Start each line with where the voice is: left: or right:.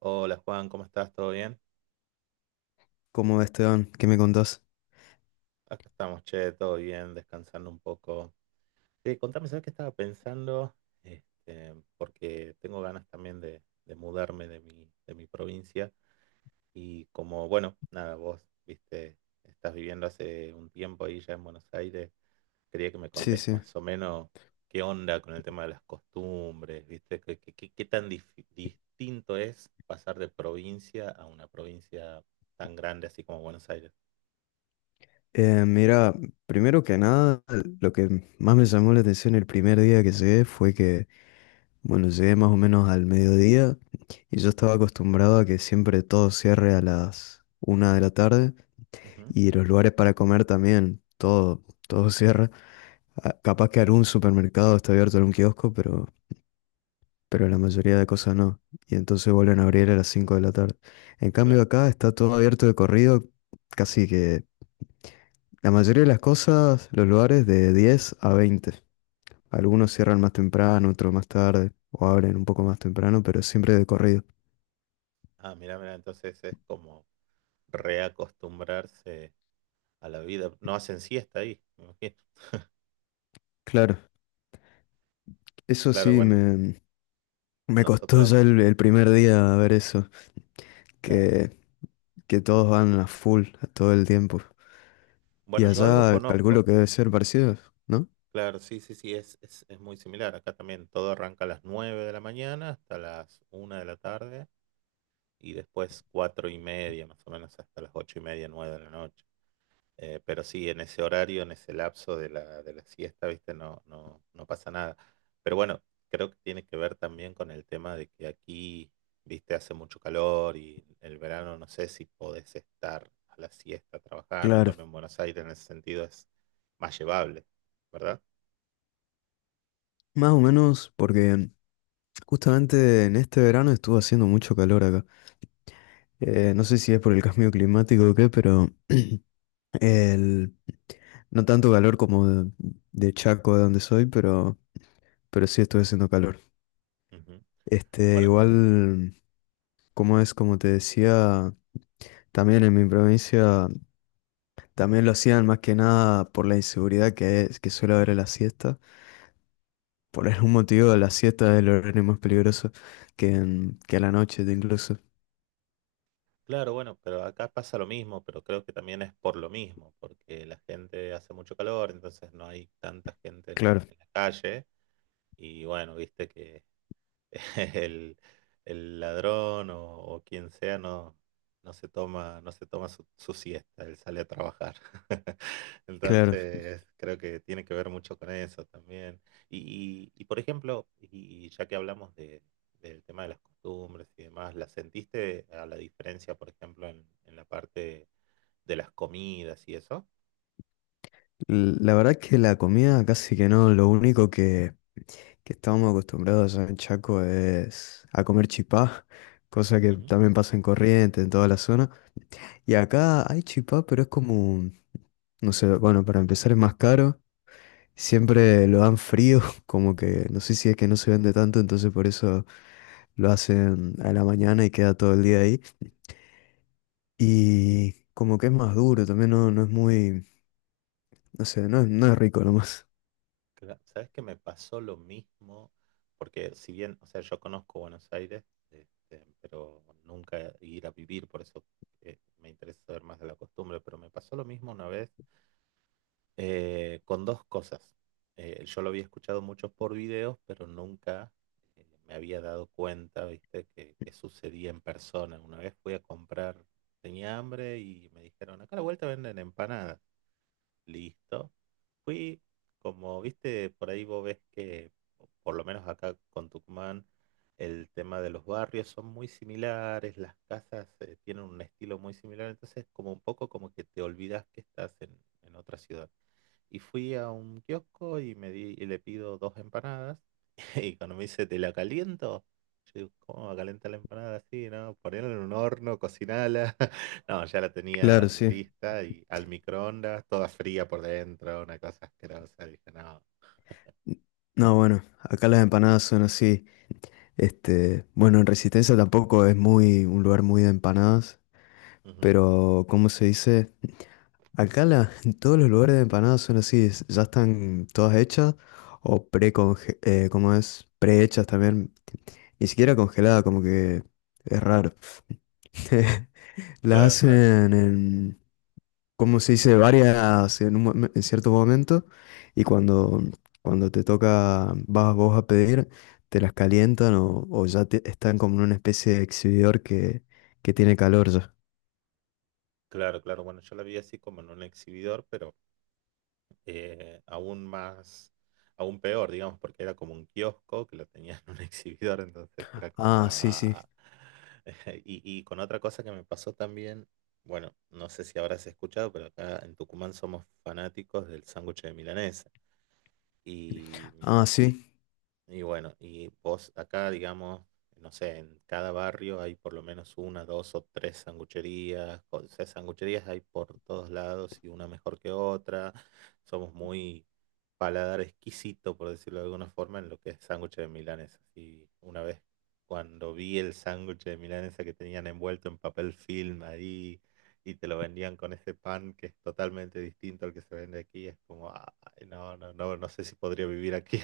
right: Hola Juan, ¿cómo estás? ¿Todo bien?
left: ¿Cómo Esteban? ¿Qué me contás?
right: Acá estamos, che, todo bien, descansando un poco. Sí, contame, ¿sabes qué estaba pensando? Porque tengo ganas también de mudarme de mi provincia. Y como, bueno, nada, vos, viste, estás viviendo hace un tiempo ahí ya en Buenos Aires. Quería que me
left: Sí,
right: contés
left: sí.
right: más o menos qué onda con el tema de las costumbres, viste, qué tan distinto es pasar de provincia a una provincia tan grande así como Buenos Aires.
left: Mira, primero que nada, lo que más me llamó la atención el primer día que llegué fue que, bueno, llegué más o menos al mediodía y yo estaba acostumbrado a que siempre todo cierre a las 1 de la tarde
right: Ujú,
left: y los lugares para comer también, todo cierra. Ah, capaz que algún supermercado está abierto, algún kiosco, pero la mayoría de cosas no. Y entonces vuelven a abrir a las 5 de la tarde. En
right: claro.
left: cambio acá está todo abierto de corrido, casi que la mayoría de las cosas, los lugares de 10 a 20. Algunos cierran más temprano, otros más tarde, o abren un poco más temprano, pero siempre de corrido.
right: Ah, mira, mira, entonces es como reacostumbrarse a la vida. No hacen siesta ahí, me imagino.
left: Claro, eso
right: Claro,
left: sí,
right: bueno,
left: me costó
right: nosotros,
left: ya el primer día ver eso,
right: claro.
left: que, que todos van a full todo el tiempo. Y
right: Bueno, yo algo
left: allá calculo
right: conozco.
left: que debe ser parecido, ¿no?
right: Claro, sí, sí, sí, es muy similar. Acá también todo arranca a las 9 de la mañana hasta las 1 de la tarde y después 4:30, más o menos, hasta las 8:30, 9 de la noche. Pero sí, en ese horario, en ese lapso de la siesta, ¿viste? No, no, no pasa nada. Pero bueno, creo que tiene que ver también con el tema de que aquí, ¿viste? Hace mucho calor y el verano no sé si podés estar a la siesta trabajando. En
left: Claro,
right: cambio, en Buenos Aires en ese sentido es más llevable, ¿verdad?
left: más o menos porque justamente en este verano estuvo haciendo mucho calor acá. No sé si es por el cambio climático o qué, pero. El, no tanto calor como de Chaco, de donde soy, pero sí estuve haciendo calor.
right: Ujú.
left: Este,
right: Bueno,
left: igual, como es, como te decía, también en mi provincia, también lo hacían más que nada por la inseguridad que suele haber en la siesta. Por algún motivo, la siesta es el horario más peligroso que a la noche incluso.
right: claro, bueno, pero acá pasa lo mismo, pero creo que también es por lo mismo, porque la gente hace mucho calor, entonces no hay tanta gente
left: Claro,
right: en la calle y bueno, viste que El, el ladrón o quien sea no, no se toma su siesta, él sale a trabajar.
left: claro.
right: Entonces, creo que tiene que ver mucho con eso también. Y, por ejemplo, y ya que hablamos del tema de las costumbres y demás, ¿la sentiste a la diferencia, por ejemplo, en la parte de las comidas y eso?
left: La verdad que la comida casi que no, lo único que estábamos acostumbrados allá en Chaco es a comer chipá, cosa que también pasa en Corrientes, en toda la zona. Y acá hay chipá, pero es como, no sé, bueno, para empezar es más caro. Siempre lo dan frío, como que no sé si es que no se vende tanto, entonces por eso lo hacen a la mañana y queda todo el día ahí. Y como que es más duro, también no es muy, no sé, no es rico nomás.
right: Sabes que me pasó lo mismo, porque si bien, o sea, yo conozco Buenos Aires, pero nunca ir a vivir, por eso me interesa saber más de la costumbre, pero me pasó lo mismo una vez con dos cosas. Yo lo había escuchado mucho por videos, pero nunca me había dado cuenta, ¿viste? Que sucedía en persona. Una vez fui a comprar, tenía hambre y me dijeron, acá a la vuelta venden empanadas. Listo. Fui, como viste, por ahí vos ves que, por lo menos acá con Tucumán, el tema de los barrios son muy similares, las casas tienen un estilo muy similar, entonces como un poco como que te olvidas que estás en otra ciudad. Y fui a un kiosco y le pido dos empanadas. Y cuando me dice, ¿te la caliento? Yo digo, ¿cómo va a calentar la empanada así, no? Ponerla en un horno, cocinala. No, ya la
left: Claro,
right: tenían
left: sí.
right: lista y al microondas, toda fría por dentro, una cosa asquerosa. Dije, no.
left: No, bueno, acá las empanadas son así. Este, bueno, en Resistencia tampoco es muy un lugar muy de empanadas,
right: Ujú.
left: pero ¿cómo se dice? Acá en todos los lugares de empanadas son así, ya están todas hechas o pre ¿cómo es? Prehechas también, ni siquiera congeladas, como que es raro. Las
right: Claro,
left: hacen
right: claro.
left: en, cómo se dice, varias en cierto momento y cuando te toca, vas vos a pedir, te las calientan o ya están como en una especie de exhibidor que tiene calor ya.
right: Claro, claro. Bueno, yo la vi así como en un exhibidor, pero aún más, aún peor, digamos, porque era como un kiosco que lo tenía en un exhibidor, entonces era como...
left: Ah, sí, sí.
right: ah, Y con otra cosa que me pasó también, bueno, no sé si habrás escuchado, pero acá en Tucumán somos fanáticos del sándwich de milanesa. Y
left: Ah, sí.
right: y bueno, y vos acá, digamos, no sé, en cada barrio hay por lo menos una, dos o tres sangucherías. O sea, sangucherías hay por todos lados y una mejor que otra. Somos muy paladar exquisito, por decirlo de alguna forma, en lo que es sándwich de milanesa. Y una vez cuando vi el sándwich de milanesa que tenían envuelto en papel film ahí y te lo vendían con ese pan que es totalmente distinto al que se vende aquí, es como, ay, no, no, no, no sé si podría vivir aquí.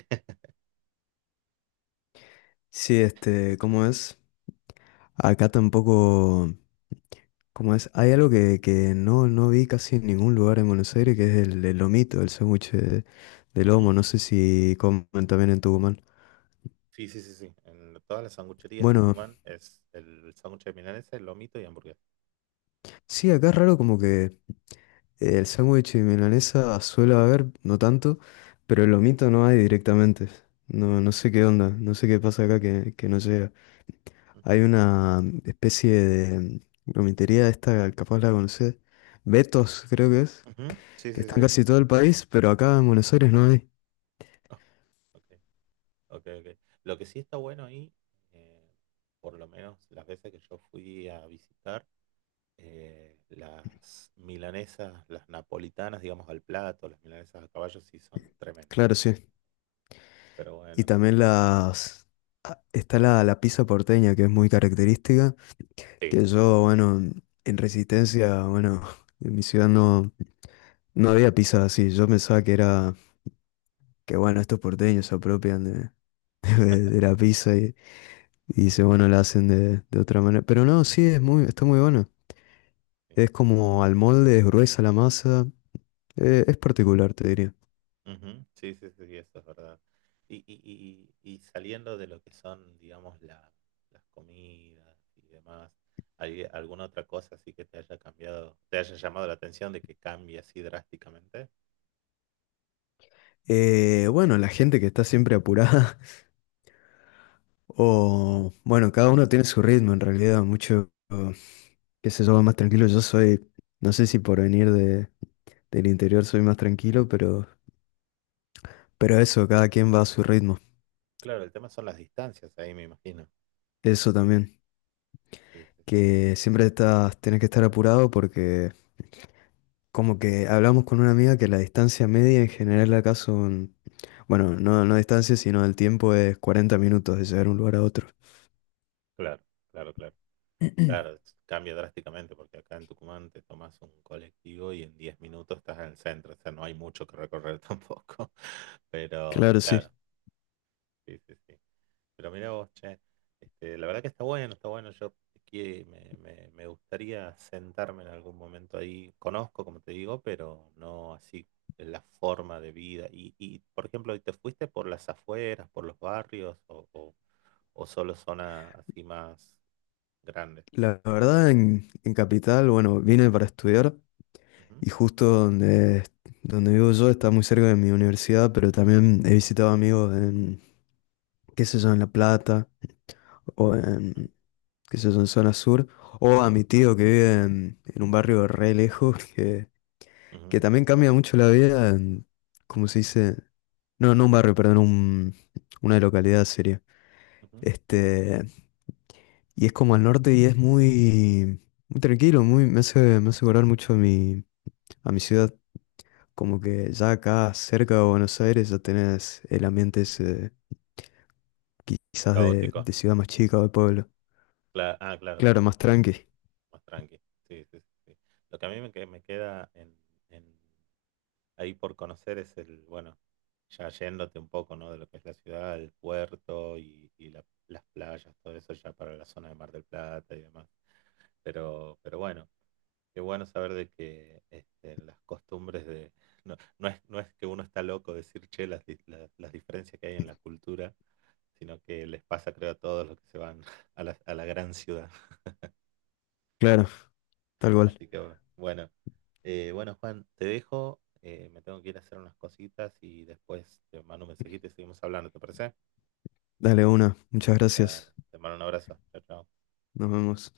left: Sí, este, ¿cómo es? Acá tampoco, ¿cómo es? Hay algo que no vi casi en ningún lugar en Buenos Aires, que es el lomito, el sándwich de lomo. No sé si comen también en Tucumán.
right: Sí, sí, sí, sí. En todas las sangucherías de
left: Bueno,
right: Tucumán es el sándwich de milanesa, el lomito y hamburguesa.
left: sí, acá es raro como que. El sándwich de milanesa suele haber, no tanto, pero el lomito no hay directamente. No, no sé qué onda, no sé qué pasa acá que no llega.
right: Ujú,
left: Hay una especie de lomitería esta, capaz la conocés, Betos creo que es,
right: ujú, sí,
left: que
right: sí,
left: está en
right: sí.
left: casi todo el país, pero acá en Buenos Aires no hay.
right: Ah, ok, ok, ok. Lo que sí está bueno ahí, eh, por lo menos las veces que yo fui a visitar, las milanesas, las napolitanas, digamos, al plato, las milanesas a caballo sí son tremendas.
left: Claro, sí.
right: Pero
left: Y
right: bueno,
left: también está la pizza porteña, que es muy característica,
right: sí.
left: que yo, bueno, en Resistencia, bueno, en mi ciudad no. No había pizza así, yo pensaba que era que bueno, estos porteños se apropian de la pizza y se bueno, la hacen de otra manera. Pero no, sí, está muy bueno. Es como al molde, es gruesa la masa. Es particular, te diría.
right: Ujú, sí, sí, sí, eso es verdad. Y saliendo de lo que son, digamos, las comidas y demás, ¿hay alguna otra cosa así que te haya cambiado, te haya llamado la atención de que cambie así drásticamente?
left: Bueno, la gente que está siempre apurada.
right: Ujú.
left: O bueno, cada uno tiene su ritmo en realidad. Mucho, qué sé yo, más tranquilo. Yo soy, no sé si por venir del interior soy más tranquilo, pero eso,
right: C-
left: cada quien va a su ritmo.
right: Claro, el tema son las distancias ahí, me imagino.
left: Eso también.
right: Sí, sí, sí.
left: Que siempre tienes que estar apurado porque como que hablamos con una amiga que la distancia media en general acá son, bueno, no, no distancia, sino el tiempo es 40 minutos de llegar de un lugar a otro.
right: Claro, claro, claro. Claro, cambia drásticamente porque acá en Tucumán te tomas un colectivo y en 10 minutos estás en el centro, o sea, no hay mucho que recorrer tampoco. Pero
left: Claro, sí.
right: claro, sí, sí, sí. Pero mirá vos, che, la verdad que está bueno, está bueno. Yo que me gustaría sentarme en algún momento ahí. Conozco, como te digo, pero no así la forma de vida. Y por ejemplo, ¿te fuiste por las afueras, por los barrios o solo zona así más grande?
left: La verdad, en Capital, bueno, vine para estudiar
right: Ujú,
left: y justo donde vivo yo está muy cerca de mi universidad, pero también he visitado amigos qué sé yo, en La Plata o
right: ujú,
left: qué sé yo, en zona sur, o a mi tío que vive en un barrio re lejos, que
right: ujú,
left: también cambia mucho la vida, ¿cómo se dice? No, no un barrio, perdón, una localidad sería.
right: ujú.
left: Este, y es como al norte y es muy, muy tranquilo, me hace acordar mucho a mi ciudad. Como que ya acá cerca de Buenos Aires ya tenés el ambiente ese, quizás de,
right: Caótico.
left: de ciudad más chica o de pueblo.
right: Ah, claro,
left: Claro,
right: claro,
left: más
right: claro.
left: tranqui.
right: Más tranqui. Sí, sí, sí. Sí. Lo que a mí me queda en, ahí por conocer es el, bueno, ya yéndote un poco, ¿no? De lo que es la ciudad, el puerto y las playas, todo eso ya para la zona de Mar del Plata y demás. Pero bueno, qué bueno saber de que las costumbres de... No, no es que uno está loco decir, che, las diferencias que hay en la cultura, sino que les pasa, creo, a todos los que se van a la gran ciudad.
left: Claro, tal cual.
right: Así que bueno. Bueno, Juan, te dejo, me tengo que ir a hacer unas cositas y después te mando un mensajito y seguimos hablando, ¿te parece?
left: Dale una. Muchas
right: Dale,
left: gracias.
right: te mando un abrazo. Chao, chao.
left: Nos vemos.